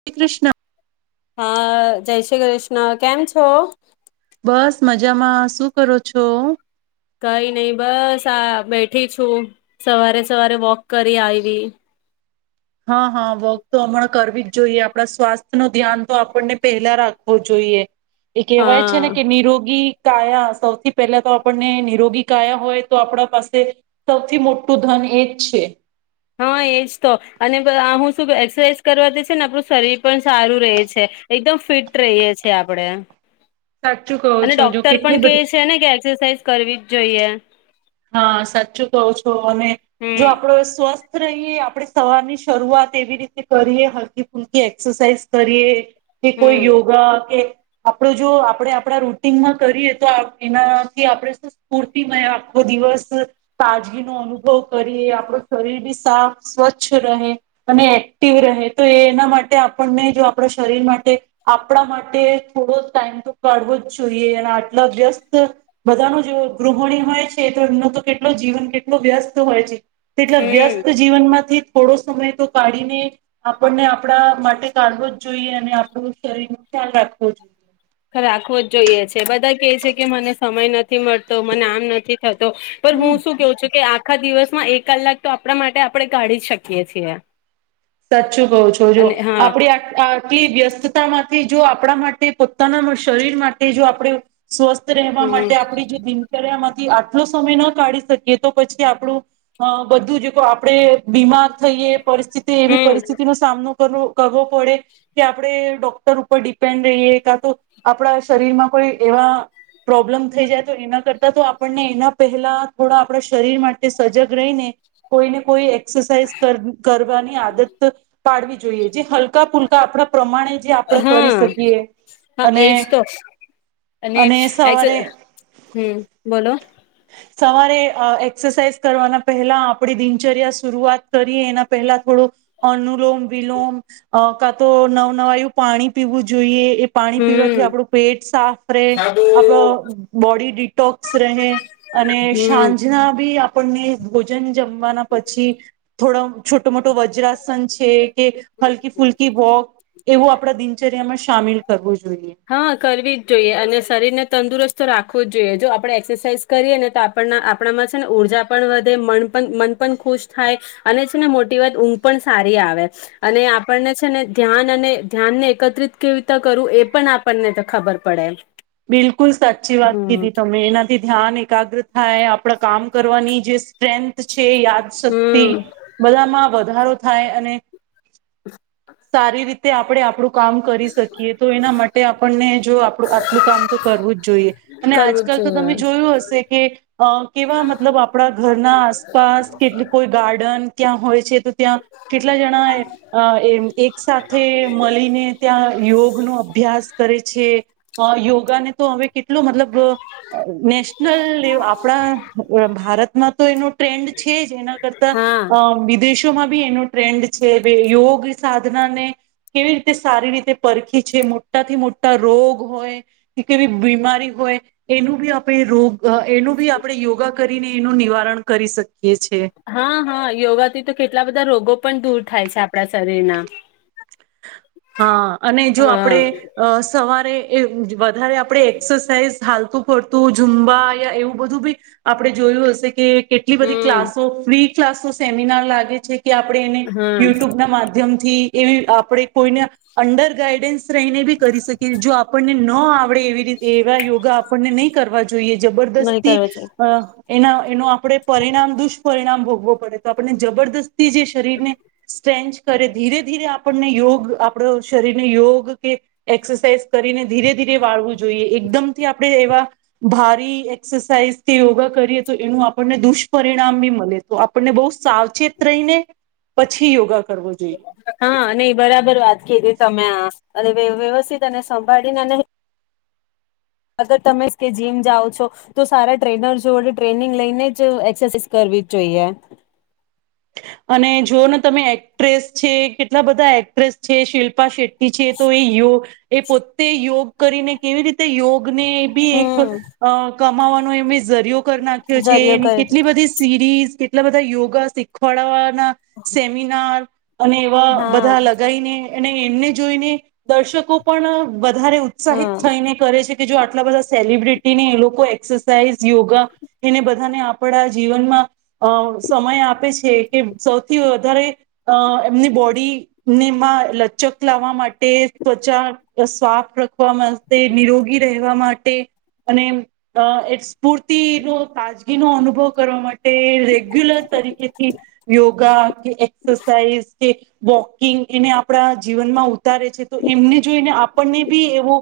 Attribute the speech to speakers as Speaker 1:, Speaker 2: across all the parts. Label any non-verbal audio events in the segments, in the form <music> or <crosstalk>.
Speaker 1: શ્રી કૃષ્ણ.
Speaker 2: હા જય શ્રી કૃષ્ણ. કેમ છો?
Speaker 1: બસ મજામાં શું કરો છો?
Speaker 2: કઈ નઈ બસ આ બેઠી છું સવારે સવારે વોક કરી આવી.
Speaker 1: હા હા વોક તો હમણાં કરવી જ જોઈએ, આપણા સ્વાસ્થ્ય ન ધ્યાન તો આપણને પહેલા રાખવો જોઈએ. એ કહેવાય છે ને
Speaker 2: હા.
Speaker 1: કે નિરોગી કાયા સૌથી પહેલા તો આપણને નિરોગી કાયા હોય તો આપણા પાસે, સૌથી મોટું ધન એ જ છે.
Speaker 2: હા એજ તો, અને હું શું એક્સરસાઇઝ કરવા દ છે ને આપણું શરીર પણ સારું રહે છે, એકદમ ફિટ રહીએ છીએ આપણે.
Speaker 1: સાચું કહો
Speaker 2: અને
Speaker 1: છો જો
Speaker 2: ડોક્ટર પણ
Speaker 1: કેટલી
Speaker 2: કે
Speaker 1: બધી
Speaker 2: છે ને કે એક્સરસાઇઝ કરવી જ જોઈએ.
Speaker 1: હા સાચું કહો છો અને, જો
Speaker 2: હમ
Speaker 1: આપડો સ્વસ્થ રહીએ આપણે સવાર ની શરૂઆત એવી રીતે કરીએ હલકી ફૂલકી એક્સરસાઇઝ કરીએ કે કોઈ
Speaker 2: હમ
Speaker 1: યોગ કે આપડ જો આપડે આપણા રૂટનમાં કરીએ તો એનાથી આપણેે શું સ્ફૂર્તિમય આપ દિવસ તાજગીનોઅનુભવ કરીએ આપણું શરીર બી સાફ સ્વચ્છ રહે, અને એક્ટિવ રહે તો એ એના માટે આપણને જો આપણા શરીર માટે, આપણા માટે થોડો ટાઈમ તો કાઢવો જ જોઈએ અને આટલા વ્યસ્ત, બધાનો જો ગૃહિણી હોય તો એમનો તો કેટલો જીવન કેટલો વ્યસ્ત હોય છે. તેટલા વ્યસ્ત
Speaker 2: હમ.
Speaker 1: જીવનમાંથી થોડું સમય તો કાઢીને આપણને આપણા માટે કાઢવો જ જોઈએ અને આપણું શરીર ન ખ્યાલ રાખવો જોઈએ.
Speaker 2: રાખવો જ જોઈએ છે બધા કે છે કે મને સમય નથી. નથી મળતો મને આમ નથી થતો, પણ હું શું કવ છું કે આખા દિવસ એક કલાક તો આપણા માટે આપણે કાઢી જ શકીએ છીએ.
Speaker 1: સાચું કહો છો જો,
Speaker 2: અને હા
Speaker 1: આપડી આટલી વ્યસ્તતામાં થી જો આપણા માટે પોતાના શરીર માટે જો આપણે સ્વસ્થ રહેવા
Speaker 2: હમ
Speaker 1: માટે આપડી જે દિનચર્યામાં આટલો સમય ના કાઢી શકીએ તો પછી આપણું, બધું આપણેે બીમાર થઈએ પરિસ્થિતિ
Speaker 2: હમ
Speaker 1: પરિસ્થિતિ નો સામનો કરવો પડે, કે આપણે ડોક્ટર ઉપર પેન્ડઈ ક તો આપણા શરીરમાં કોઈ એવા પ્રોબ્લમ થઈ જાય તો એના કરતા તો આપણને એના પહેલા થોડા આપણા શરીર માટે સજગ રહીને, કોઈને કોઈ એક્સરસાઇઝ કરવાની આદત પાડવી જોઈએ જે હલકા ફુલકા આપણા પ્રમાણે જે આપણે કરી
Speaker 2: હા
Speaker 1: શકીએ,
Speaker 2: હા
Speaker 1: અને
Speaker 2: એજ તો
Speaker 1: અને સવારે
Speaker 2: હમ બોલો
Speaker 1: સવારે એક્સરસાાઈઝ કરવાના પહેલા આપડી દિનચર્યા શરૂઆત કરીએ એના પહેલા થોડું અનુલોમ વિલોમ, કા તો નવ નવા એવું પાણી પીવું જોઈએ પાણી પીવાથી
Speaker 2: હમ
Speaker 1: આપણું પેટ સાફ રહે, આપડો બોડી ડિટોક્સ રહે, અને
Speaker 2: હમ
Speaker 1: સાંજના બી આપણને ભોજન જમવાના પછી થોડો છોટો મોટો વજ્ર સાામલ કરવું. જોઈએ
Speaker 2: હા કરવી જ જોઈએ અને શરીર ને તંદુરસ્ત તો રાખવું જ જોઈએ જો આપડણે એક્સરસાઇઝ કરીએ ને તો આપણ આપણામાં છે ને ઉઊર્જા પણ વધે મન પણ મન પણ ખુશ થાય અને છે ને મોટી વાત ઊંઘ પણ સારી આવે અને આપણને છે ને ધ્યાન અને ધ્યાન ને એકત્રિત કેવી રીતે કરવું એ પણ આપણને તો ખબર પડે,
Speaker 1: બિલકુલ સાચી વાત
Speaker 2: હમ
Speaker 1: કીધી તમે એનાથી ધ્યાન એકાગ્ર થાય આપણા કામ કરવાની જે સ્ટ્રેન્થ છે યાદ શક્તિ
Speaker 2: હમ
Speaker 1: બધામાં વધારો થાય અને સારી રીતે આપણે આપણું કામ કરી શકીએ તો એના માટે આપણને જો આપણું કામ તો કરવું જ જોઈએ અને
Speaker 2: કરવું
Speaker 1: આજકાલ
Speaker 2: જ
Speaker 1: તો તમે
Speaker 2: જોઈએ
Speaker 1: જોયું હશે કે કેવા મતલબ આપણા ઘરના આસપાસ કેટલી કોઈ ગાર્ડન ક્યાં હોય છે તો ત્યાં કેટલા જણા એ એક સાથેથે મળીને ત્યાં યોગનોો અભ્યાસ કરે છે યોગ ને તોવે એટ મતલબ નેશનલ આપણા ભારતમાં તો એનો ટ્રેન્ડ છે જ એના કરતા
Speaker 2: હા
Speaker 1: વિદેશોમાં બ એનું ટ્રેન્ડ છે યોગ સાધનાને કેવી રીતે સારી રીતે પરખી છે મોટાથી મોટા રોગ હોય કે કેવી બીમારી હોય એનું ભી આપે રોગ એનું બી આપણે યોગા કરીને એનું નિવારણ કરી શકે
Speaker 2: હા હા યોગાથી તો કેટલા બધા રોગો પણ દૂર થાય છે આપણા શરીરના
Speaker 1: હા અને જો
Speaker 2: હા
Speaker 1: આપણેે સવારે. એ. વધારે આપણે એક્સરસાઇઝ. થાલતું પડતું ઝુંમબા યા એવું બધું બી આપણે જોયું હશે કે. કેટલી બધી
Speaker 2: હમ
Speaker 1: ક્લાસો ફ્રી. ક્લાસ નું સેમિનાર લાગે છે. કે આપણે એને
Speaker 2: હા
Speaker 1: યુટ્યુબ ના માધ્યમથી. થી એવી આપ. આપણે કોઈને અંડર ગાઈડન્સ. હીને બી કરી શકી જો આપણને. ન આવે. આપ એવી રીતે એવા યોગા આપણને નહી કરવા જોઈએ
Speaker 2: નહી
Speaker 1: જબરદસ્તી
Speaker 2: કરો છો
Speaker 1: અ. એના એનો. આપણે પરિણામ દુષ્પિણામ ભો. પડે તો આપણને જબરદસ્ત. તી જે શરીરને સ્ટ્રેન્ચ કરે ધીરે-ધીરે આપ આપણને યોગ આપણો શરીર તે યોગ કે એક્સરસાઇઝ કરીને ધીરે-ધીરે વાળવું જોઈએ. એકદમથી આપણે એવા ભારી એક્સરસાઇઝ કે યોગા કરીએ તો એનું આપણને દુષ્પરિણામ બી મલે, તો આપણને બહું સાવચેત રહીને પછી યોગા કરવો જોઈએ
Speaker 2: હા નહી. બરાબર વાત કીધી તમે આ. અને વ્ય વ્યવસ્થિત અને સંભાળી નહી અગર તમેસ કે જીમ જાઓ છો તો સારા ટ્રેનર જોડે ટ્રેનિંગ લઈને જ એક્સરસાઇઝ કરવી જ જોઈએ.
Speaker 1: અને જોઓ ને તમે એક્ટ્રેસ છે, કેટલા બધા એક્ટ્રેસ છે, શિલ્પા શેટ્ટ ટી છે તો એ યોગ એ પોતે યોગ કરીને કેવી રીતે યોગ ને ભી એક
Speaker 2: હમ
Speaker 1: અહ કમાવાનો એમને ઝરીયો કર નાખ્યો છે,
Speaker 2: જરીયો
Speaker 1: એની
Speaker 2: કરી
Speaker 1: કેટલી
Speaker 2: દીધો
Speaker 1: બધી સીરીઝ એટલા બધા યોગા સીખ પળવા ના સેમિનાાર અને એવા
Speaker 2: હા
Speaker 1: બધા લગાઈને અને એમને જોઈને દર્શકો પણ વધારે ઉત્સાહિત
Speaker 2: હા
Speaker 1: થઈને કરે છે.. કે જો આટલા બધા સેલિબ્રિટીને એ લોકો એક્સરસાાઈઝ, યોગા એને બધાને આપણા જીવનમાં અહ સમય આપે છે. છે કે સૌથી વધારે અહ એમની બોડીને એમાં લચક લાવવા માટે, ત્વચા સ્વાફ રાખવા માટે, નિરોગી રહેવા, માટે અને એક સ્ફૂર્તિનો તાજગીનો અનુભવ કરવા માટે ટે રેગ્યુલર તરીકે થી યોગા કે એક્સરસાઈઝ કે વોકિંગ એને આપણા જીવનમાં ઉતારે છે. તો એમને જોઈને આપણને બી એવો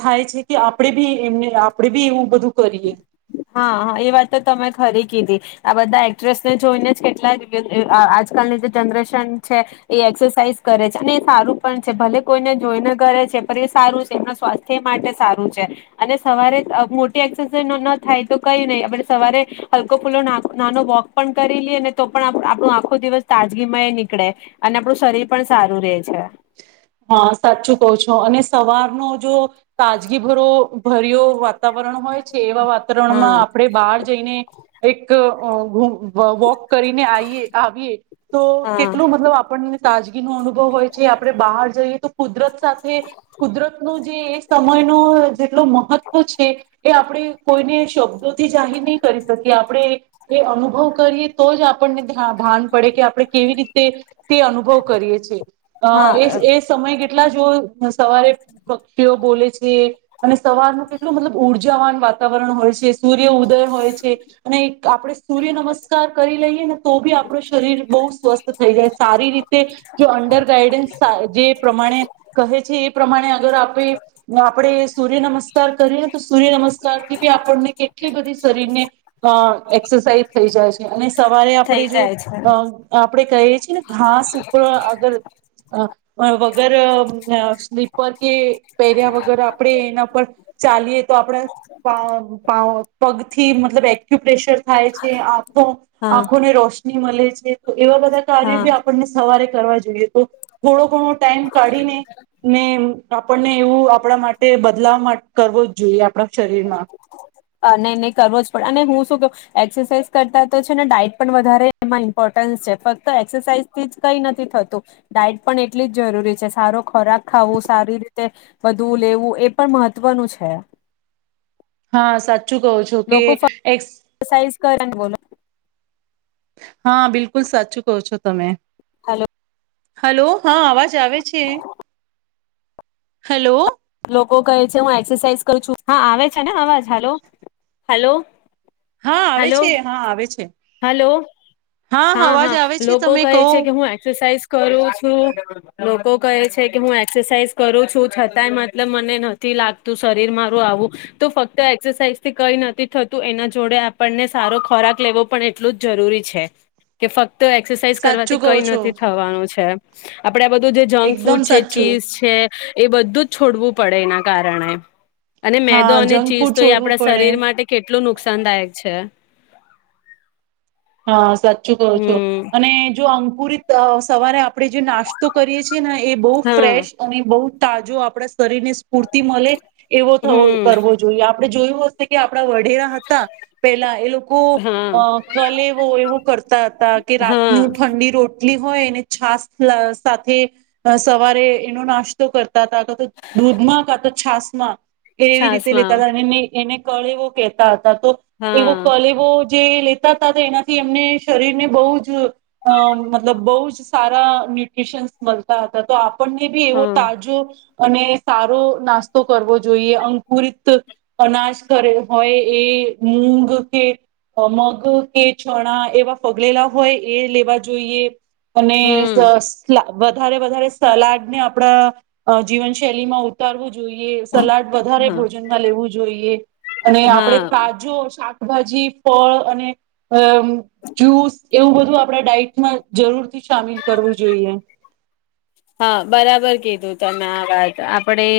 Speaker 1: થાય છે કે આપણે બી એમને આપણેે બી એવું બધું કરીએ.
Speaker 2: હા, હા એ વાત તો તમે ખરી કીધી. આ બધા એક્ટ્રેસને જોઈને જ કેટલાક અહ આજકાલની જે જનરેશન છે એ એક્સરસાઇઝ કરે છે, અને એ સારું પણ છે. ભલે કોઈને જોઈને કરે છે પણ એ સારું છે, એમના સ્વાસ્થ્ય માટે સારું છે. અને સવારે અહ મોટી એક્સરસાઇઝ <unintelligible> થાય તો કઈ નહી. આપડે સવારે હલકો ફુલ્લો ના નાનો વોક પણ કરી લીએ ને તો પણ આપણું આખો દિવસ તાજગીમય નીકળે અને આપણું શરીર પણ સારું રે છે.
Speaker 1: હા સાચું કહો છો અને સવારનો જો તાજગી ભરો ભર્યો વાતાવરણ હોય છે એવા વાતાવરણમાં
Speaker 2: હા
Speaker 1: આપણે બહાર જઈને એક <unintelligible> વો વોક કરીને આઈએ આવીએ તો
Speaker 2: હા
Speaker 1: કેટલું મતલબ આપણને તાજગી નો અનુભવ હોય છે, આપણે બહાર ની તો કુદરત સાથે કુદરત નું જે એ સમય નો જેટલો મહત્વ છે એ આપણે કોઈને શબ્દોથી જાહેર નહીં કરી શકીએ આપણે એ અનુભવ કરીએ તો જ આપ આપણને ભાન પડે કે આપણે કેવી રીતે તે અનુભવ કરીએ છીએ. અહ
Speaker 2: હા
Speaker 1: એ જ એ જ તમે કેટલા જો સવારે પક્ષીઓ બોલે છે. અને સવારનું કેટલું મતલબ ઉર્જા- ઊર્જાવાન વાતાવરણ હોય છે. સૂર્ય ઉદય હોય છે અને એક આપણે સૂર્ય નમસ્કાર કરી લઈએ ને તો બી આપણું શરીર બહુ સ્વસ્થ થઈ જાય સારી રીતે. જો અંડર ગાાઈડન્સ <unintelligible> પ્રમાણે કહે છે એ પ્રમાણે અગર આપે આપણે એ અગર આપડે સૂર્ય નમસ્કાર કરીએને તો સૂર્ય નમસ્કાર થી બી આપણને કેટલી બધી શરીરને અહ એક્સરસાઇઝ થઈ જાય છે. અને સવારે
Speaker 2: થઈ
Speaker 1: આપણે જો
Speaker 2: જાય છે
Speaker 1: અહ અહ આપડે કહીએ છીએ ને હા સુપર આગળ હા વગર અહ સ્લીપર કે પહેર્યા વગર આપણેે એના પર ચાલીએ તો આપણે પા પા પગથી મતલબ એક્યુપેશર થાય છે આંખો
Speaker 2: હા
Speaker 1: આંખોને રોશ ની મળે છે એવા બધા કાર્યો
Speaker 2: હા
Speaker 1: બી આપણને સવારે કરવા જોઈએ. <unintelligible> થોડો ટાઈમ કાઢીને ને આપણને એવું આપણા માટે બદલાવ કરવો જ જોઈએ એમ
Speaker 2: અ નહી નહી કરવો જ પડે અને હું શું કવ એક્સરસાઇઝ કરતા તો છે ને ડાઈટમાં પણ વધારે ઈમ્પોટન્સ છે. ફક્ત એક્સરસાઇઝ થી જ કઈ નથી થતું એટલી જ જરૂરી છે. સારો ખોરાક ખાવું, સારી રીતે વધુ લેવું એ પણ મહત્વનું છે.
Speaker 1: હા સાચુ સાચું કહું છે જે
Speaker 2: લોકો
Speaker 1: એક્સ
Speaker 2: ફક્ત એક્સરસાઇઝ કરે ને બોલો
Speaker 1: હા બિલકુલ સાચું કહો છો તમે.
Speaker 2: હલો
Speaker 1: હલો હા અવાજ આવે છે. હેલો
Speaker 2: છ હા આવે છે ને અવાજ હલો હલો
Speaker 1: હા આવે
Speaker 2: હલો
Speaker 1: છે હા આવે છે
Speaker 2: હલો હા હા
Speaker 1: અવાજ આવે છે
Speaker 2: લોકો
Speaker 1: તમે
Speaker 2: કહે
Speaker 1: કહો
Speaker 2: છે કે હું એક્સરસાઇઝ કરું છું લોકો કહે છે કે હું એક્સરસાઇઝ કરું છું છતાંય મતલબ મને નથી લાગતું શરીર મારું આવું તો ફક્ત એક્સરસાઇઝથી કઈ નથી થતું એના જોડે આપણને સારો ખોરાક લેવો. પણ એટલું જ જરૂરી છે કે ફક્ તો એક્સરસાઇઝ
Speaker 1: સાચું
Speaker 2: કરવાથી
Speaker 1: કહો
Speaker 2: કઈ
Speaker 1: છો
Speaker 2: નથી થવાનું છે. આપ આપડે બધું જે જંક
Speaker 1: એકદમ
Speaker 2: ફૂડ છે
Speaker 1: સાચું
Speaker 2: ચીઝ છે એ બધું જ છોડવું પડે એના કારણે અને મેદો
Speaker 1: હા
Speaker 2: અને
Speaker 1: જંક
Speaker 2: ચીઝ
Speaker 1: ફૂડ
Speaker 2: તો એ
Speaker 1: છોડવું
Speaker 2: આપણા
Speaker 1: પડે
Speaker 2: શરીર માટે કેટલું નુકસાનદાયક છે.
Speaker 1: હા સા કહો છો
Speaker 2: હમ
Speaker 1: અને જો આમ પુરી સવારે આપ આપણે જે નાસ્તો કરીએ છીએ ને એ બહુ
Speaker 2: હા
Speaker 1: ફ્રેશ અને બહુ તાજો આપણા શરીર ને પૂર્તિ મળે એવો
Speaker 2: હમ
Speaker 1: કરવો જોઈએ. આપણે જોયું હશે કે આપણે. આપ વઢેરા હતા પેલા એ લોકો
Speaker 2: હા
Speaker 1: અ ગલે એવો એવું કરતા હતા કે રાતની
Speaker 2: હા
Speaker 1: ઠંડી રોટ કેટલી હોય એને છાસ સાથે સવારે એનો નાસ્તો કરતા હતા ક તો દૂધમાં કા તો છાસ માં એ એવી રીતે લેતા
Speaker 2: છાસમાં
Speaker 1: હતા અને એને કળેવો કહેતા. તો એવો
Speaker 2: હા
Speaker 1: કલેવો તે <unintelligible> તો એનાથી એમને શરીરને બવ જ મતલબ બવ જ સારા ન્યુટ્રીશનસ મળતા હતા તો આ આપણને બી એવો
Speaker 2: હા
Speaker 1: તાજો. અને સારો નાસ્તો કરવો જોઈએ અંકુરિત અનાજ ઘરે હોય એ મૂગ કે મગ કે ચણા એવા પગળેલા હોય એ લેવા જોઈએ. અને સ
Speaker 2: હમ
Speaker 1: સ્લા વધારે વધારે સલાડ ને આપણા જીવનશૈલીમાં ઉતારવું જોઈ જોઈએ. સલાડ વધારે
Speaker 2: હા
Speaker 1: ભોજનમાં લેવું જોઈએ અને આપડે
Speaker 2: હા
Speaker 1: તાજો શા ભાજી, ફળ અને અ જૂસ. એવું બધું આપડા ડાઈટમાં જરૂર થી સામેલ કરવું જોઈએ.
Speaker 2: હા બરાબર કીધું તમે આ વાત આપણેે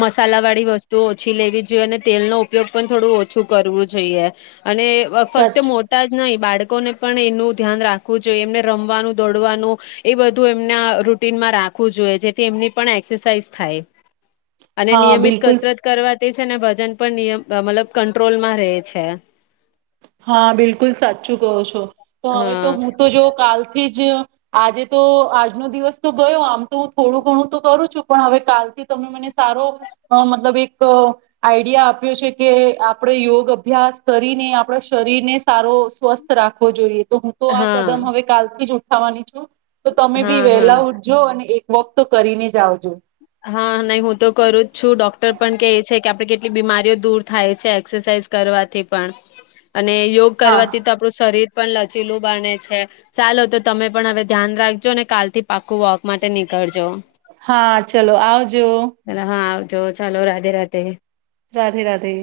Speaker 2: મસાલા વાળી વસ્તુ ઓછી લેવી જોઈએ અને તેલનો ઉપયોગ પણ થોડું ઓછું કરવું જોઈએ. અને ફક્ત
Speaker 1: સચ
Speaker 2: મોટા જ નહી બાળ બાળકોને પણ એનું ધ્યાન રાખવું જોઈએ એમને રમવાનું દોડવાનું એ બધું એમના રૂટ રૂટીનમાં રાખવું જોઈએ જેથી એમની પણ એક્સરસાઇઝ થાય. અને
Speaker 1: હા
Speaker 2: નિયમિત
Speaker 1: બિલકુલ
Speaker 2: કસરત કરવા તે છે ને વજન પણ નિયમ મતલબ કંટ્રોલમાં રહે છે.
Speaker 1: હા બિલકુલ સાચું કહો છો. તો હવે તો
Speaker 2: હા
Speaker 1: હું તો જો કાલ થીજ આજે તો આજનો દિવસ તો ગયો આમ તો હું થોડું ઘણું તો કરું છું પણ હવે કાલથી તમે મને સારો મતલબ એક આઈડિયા આપ્યો છે કે આપણે યોગ અભ્યાસ કરીને આપણા શરીર ને સારો સ્વસ્થ રાખવો જોઈએ. તો હું તો આ
Speaker 2: હા
Speaker 1: કદમ હવે કાલથી જ ઉઠાવાની છું. તો તમે બી
Speaker 2: હા
Speaker 1: વહેલા
Speaker 2: હા
Speaker 1: ઉઠજો અને એ વોક તો કરીને જ આવજો.
Speaker 2: હા નહી હું તો કરું જ છું ડોક્ટર પણ કે છે કે આપડે કેટલી બીમારીઓ દૂર થાય છે એક્સરસાઇઝ કરવાથી પણ. અને યોગ
Speaker 1: હા
Speaker 2: કરવાથી તો આપણું શરીર પણ લચીલું બને છે ચાલો તો તમે પણ હવે ધ્યાન રાખજો ને કાલથી પાકું વોક માટે નીકળજો.
Speaker 1: હા. ચલો આવજો.
Speaker 2: જો ચાલો રાધે રાધે.
Speaker 1: રાધે રાધે.